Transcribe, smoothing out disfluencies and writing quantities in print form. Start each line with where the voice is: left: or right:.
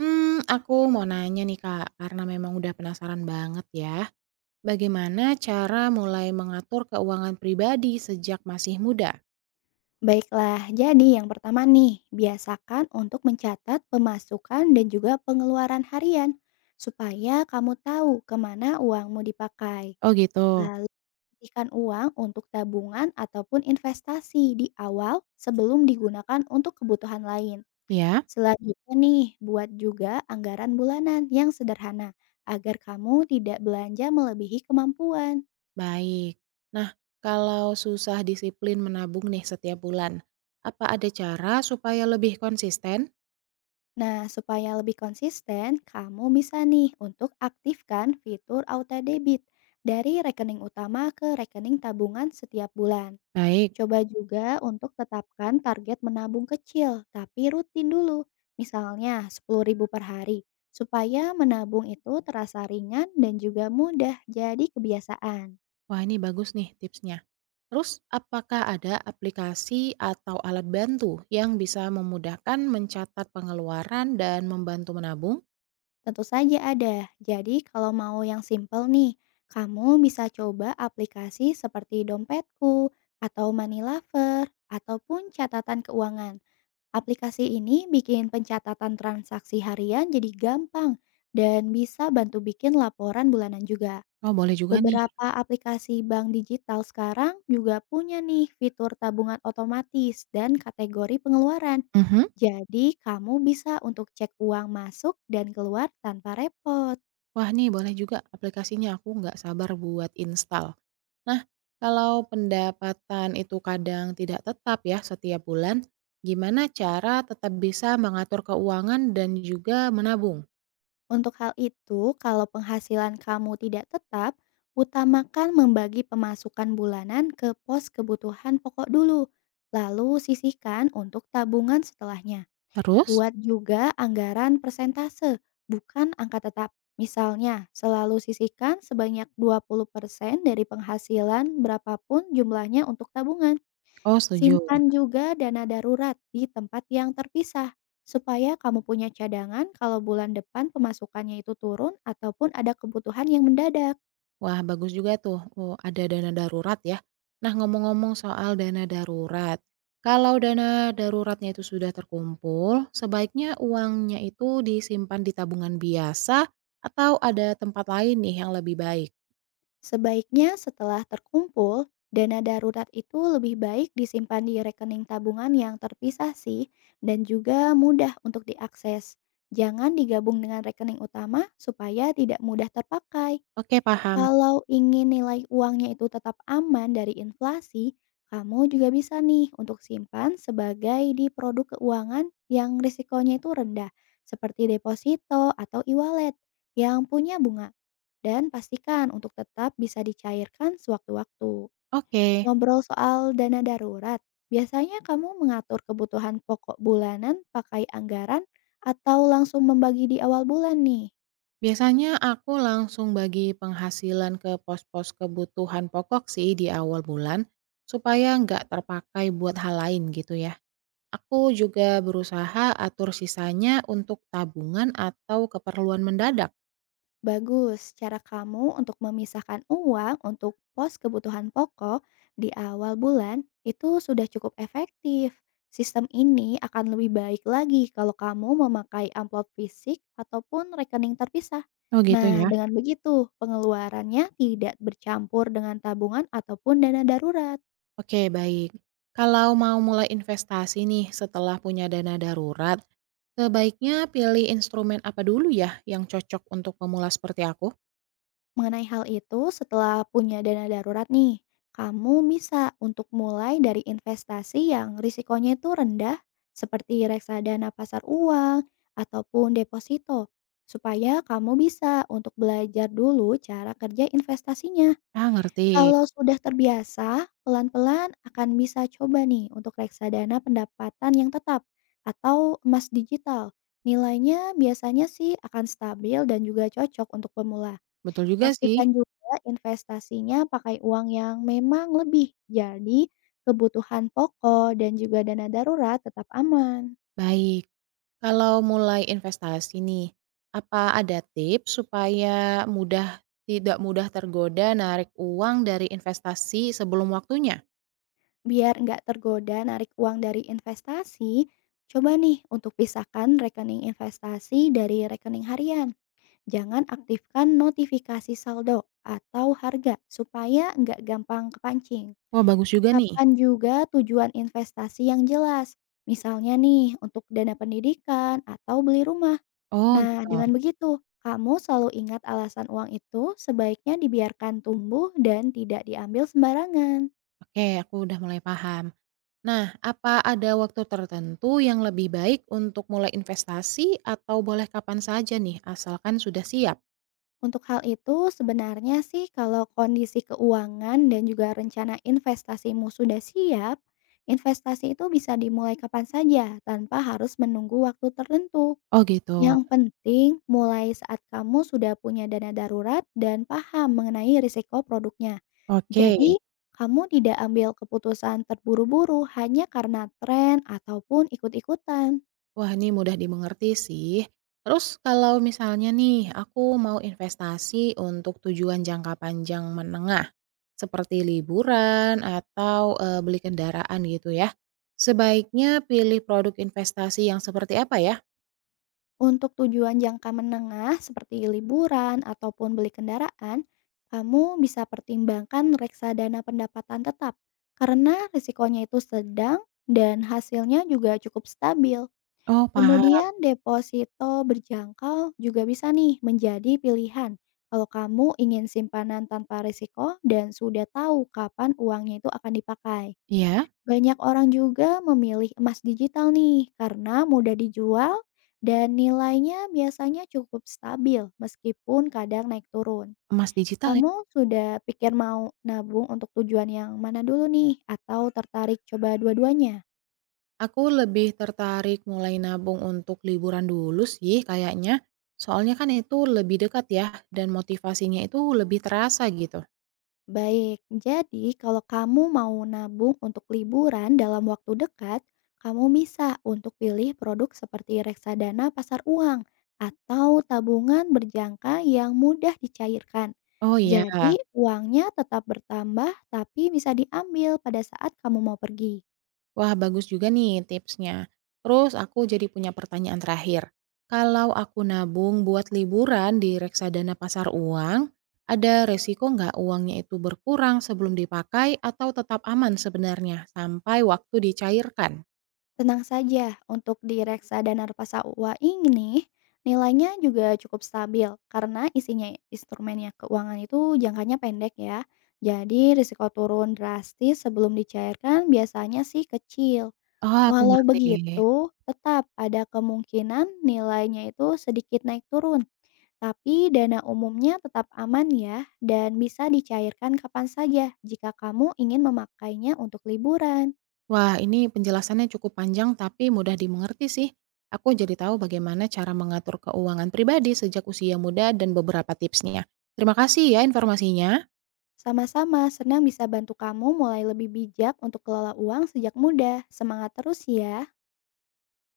right: Hmm, aku mau nanya nih Kak, karena memang udah penasaran banget ya. Bagaimana cara mulai mengatur keuangan pribadi sejak masih muda?
left: Baiklah, jadi yang pertama nih, biasakan untuk mencatat pemasukan dan juga pengeluaran harian, supaya kamu tahu kemana uangmu dipakai.
right: Oh gitu.
left: Lalu, pastikan uang untuk tabungan ataupun investasi di awal sebelum digunakan untuk kebutuhan lain.
right: Ya,
left: Selanjutnya nih, buat juga anggaran bulanan yang sederhana, agar kamu tidak belanja melebihi kemampuan.
right: baik. Nah, kalau susah disiplin menabung nih setiap bulan, apa ada cara supaya lebih konsisten?
left: Nah, supaya lebih konsisten, kamu bisa nih untuk aktifkan fitur auto debit dari rekening utama ke rekening tabungan setiap bulan.
right: Baik.
left: Coba juga untuk tetapkan target menabung kecil, tapi rutin dulu. Misalnya 10.000 per hari, supaya menabung itu terasa ringan dan juga mudah jadi kebiasaan.
right: Wah, ini bagus nih tipsnya. Terus, apakah ada aplikasi atau alat bantu yang bisa memudahkan mencatat pengeluaran dan membantu menabung?
left: Tentu saja ada. Jadi kalau mau yang simple nih, kamu bisa coba aplikasi seperti Dompetku atau Money Lover ataupun catatan keuangan. Aplikasi ini bikin pencatatan transaksi harian jadi gampang dan bisa bantu bikin laporan bulanan juga.
right: Oh, boleh juga nih.
left: Beberapa aplikasi bank digital sekarang juga punya nih fitur tabungan otomatis dan kategori pengeluaran.
right: Mhm.
left: Jadi, kamu bisa untuk cek uang masuk dan keluar tanpa repot.
right: Wah nih boleh juga aplikasinya, aku nggak sabar buat install. Nah, kalau pendapatan itu kadang tidak tetap ya setiap bulan, gimana cara tetap bisa mengatur keuangan dan juga menabung?
left: Untuk hal itu, kalau penghasilan kamu tidak tetap, utamakan membagi pemasukan bulanan ke pos kebutuhan pokok dulu, lalu sisihkan untuk tabungan setelahnya.
right: Terus?
left: Buat juga anggaran persentase, bukan angka tetap. Misalnya, selalu sisihkan sebanyak 20% dari penghasilan berapapun jumlahnya untuk tabungan.
right: Oh setuju.
left: Simpan juga dana darurat di tempat yang terpisah, supaya kamu punya cadangan kalau bulan depan pemasukannya itu turun ataupun ada kebutuhan yang mendadak.
right: Wah, bagus juga tuh, oh, ada dana darurat ya. Nah, ngomong-ngomong soal dana darurat, kalau dana daruratnya itu sudah terkumpul, sebaiknya uangnya itu disimpan di tabungan biasa atau ada tempat lain nih yang lebih baik?
left: Sebaiknya setelah terkumpul, dana darurat itu lebih baik disimpan di rekening tabungan yang terpisah sih dan juga mudah untuk diakses. Jangan digabung dengan rekening utama supaya tidak mudah terpakai.
right: Oke, paham.
left: Kalau ingin nilai uangnya itu tetap aman dari inflasi, kamu juga bisa nih untuk simpan sebagai di produk keuangan yang risikonya itu rendah, seperti deposito atau e-wallet yang punya bunga. Dan pastikan untuk tetap bisa dicairkan sewaktu-waktu.
right: Oke,
left: Ngobrol soal dana darurat, biasanya kamu mengatur kebutuhan pokok bulanan pakai anggaran atau langsung membagi di awal bulan nih?
right: biasanya aku langsung bagi penghasilan ke pos-pos kebutuhan pokok sih di awal bulan, supaya nggak terpakai buat hal lain gitu ya. Aku juga berusaha atur sisanya untuk tabungan atau keperluan mendadak.
left: Bagus, cara kamu untuk memisahkan uang untuk pos kebutuhan pokok di awal bulan itu sudah cukup efektif. Sistem ini akan lebih baik lagi kalau kamu memakai amplop fisik ataupun rekening terpisah.
right: Oh gitu ya.
left: Nah, dengan begitu pengeluarannya tidak bercampur dengan tabungan ataupun dana darurat.
right: Oke, baik. Kalau mau mulai investasi nih setelah punya dana darurat, sebaiknya pilih instrumen apa dulu ya yang cocok untuk pemula seperti aku?
left: Mengenai hal itu, setelah punya dana darurat nih, kamu bisa untuk mulai dari investasi yang risikonya itu rendah seperti reksadana pasar uang ataupun deposito supaya kamu bisa untuk belajar dulu cara kerja investasinya.
right: Ah ngerti.
left: Kalau sudah terbiasa, pelan-pelan akan bisa coba nih untuk reksadana pendapatan yang tetap atau emas digital. Nilainya biasanya sih akan stabil dan juga cocok untuk pemula.
right: Betul juga sih.
left: Pastikan juga investasinya pakai uang yang memang lebih, jadi kebutuhan pokok dan juga dana darurat tetap aman.
right: Baik, kalau mulai investasi nih, apa ada tips supaya tidak mudah tergoda narik uang dari investasi sebelum waktunya?
left: Biar nggak tergoda narik uang dari investasi, coba nih untuk pisahkan rekening investasi dari rekening harian. Jangan aktifkan notifikasi saldo atau harga supaya nggak gampang kepancing.
right: Wah bagus juga nih.
left: Tetapkan juga tujuan investasi yang jelas, misalnya nih untuk dana pendidikan atau beli rumah.
right: Oh gitu,
left: Nah, dengan begitu, kamu selalu ingat alasan uang itu sebaiknya dibiarkan tumbuh dan tidak diambil sembarangan.
right: oke aku udah mulai paham. Nah, apa ada waktu tertentu yang lebih baik untuk mulai investasi atau boleh kapan saja nih asalkan sudah siap?
left: Untuk hal itu, sebenarnya sih kalau kondisi keuangan dan juga rencana investasimu sudah siap, investasi itu bisa dimulai kapan saja tanpa harus menunggu waktu tertentu.
right: Oh gitu,
left: Yang penting, mulai saat kamu sudah punya dana darurat dan paham mengenai risiko produknya.
right: oke.
left: Jadi, kamu tidak ambil keputusan terburu-buru hanya karena tren ataupun ikut-ikutan.
right: Wah ini mudah dimengerti sih. Terus kalau misalnya nih aku mau investasi untuk tujuan jangka panjang menengah, seperti liburan atau beli kendaraan gitu ya, sebaiknya pilih produk investasi yang seperti apa ya?
left: Untuk tujuan jangka menengah seperti liburan ataupun beli kendaraan, kamu bisa pertimbangkan reksadana pendapatan tetap karena risikonya itu sedang dan hasilnya juga cukup stabil.
right: Oh paham,
left: Kemudian deposito berjangkau juga bisa nih menjadi pilihan kalau kamu ingin simpanan tanpa risiko dan sudah tahu kapan uangnya itu akan dipakai.
right: ya.
left: Banyak orang juga memilih emas digital nih karena mudah dijual dan nilainya biasanya cukup stabil meskipun kadang naik turun.
right: Emas digital ya?
left: Kamu sudah pikir mau nabung untuk tujuan yang mana dulu nih atau tertarik coba dua-duanya?
right: Aku lebih tertarik mulai nabung untuk liburan dulu sih kayaknya. Soalnya kan itu lebih dekat ya dan motivasinya itu lebih terasa gitu.
left: Baik, jadi kalau kamu mau nabung untuk liburan dalam waktu dekat, kamu bisa untuk pilih produk seperti reksadana pasar uang atau tabungan berjangka yang mudah dicairkan.
right: Oh iya.
left: Jadi, uangnya tetap bertambah tapi bisa diambil pada saat kamu mau pergi.
right: Wah, bagus juga nih tipsnya. Terus aku jadi punya pertanyaan terakhir. Kalau aku nabung buat liburan di reksadana pasar uang, ada resiko nggak uangnya itu berkurang sebelum dipakai atau tetap aman sebenarnya sampai waktu dicairkan?
left: Tenang saja, untuk di reksadana pasar uang ini nilainya juga cukup stabil karena isinya instrumennya keuangan itu jangkanya pendek ya. Jadi risiko turun drastis sebelum dicairkan biasanya sih kecil.
right: Oh, aku
left: Walau
right: ngerti.
left: begitu, tetap ada kemungkinan nilainya itu sedikit naik turun. Tapi dana umumnya tetap aman ya dan bisa dicairkan kapan saja jika kamu ingin memakainya untuk liburan.
right: Wah, ini penjelasannya cukup panjang tapi mudah dimengerti sih. Aku jadi tahu bagaimana cara mengatur keuangan pribadi sejak usia muda dan beberapa tipsnya. Terima kasih ya informasinya.
left: Sama-sama, senang bisa bantu kamu mulai lebih bijak untuk kelola uang sejak muda. Semangat terus ya!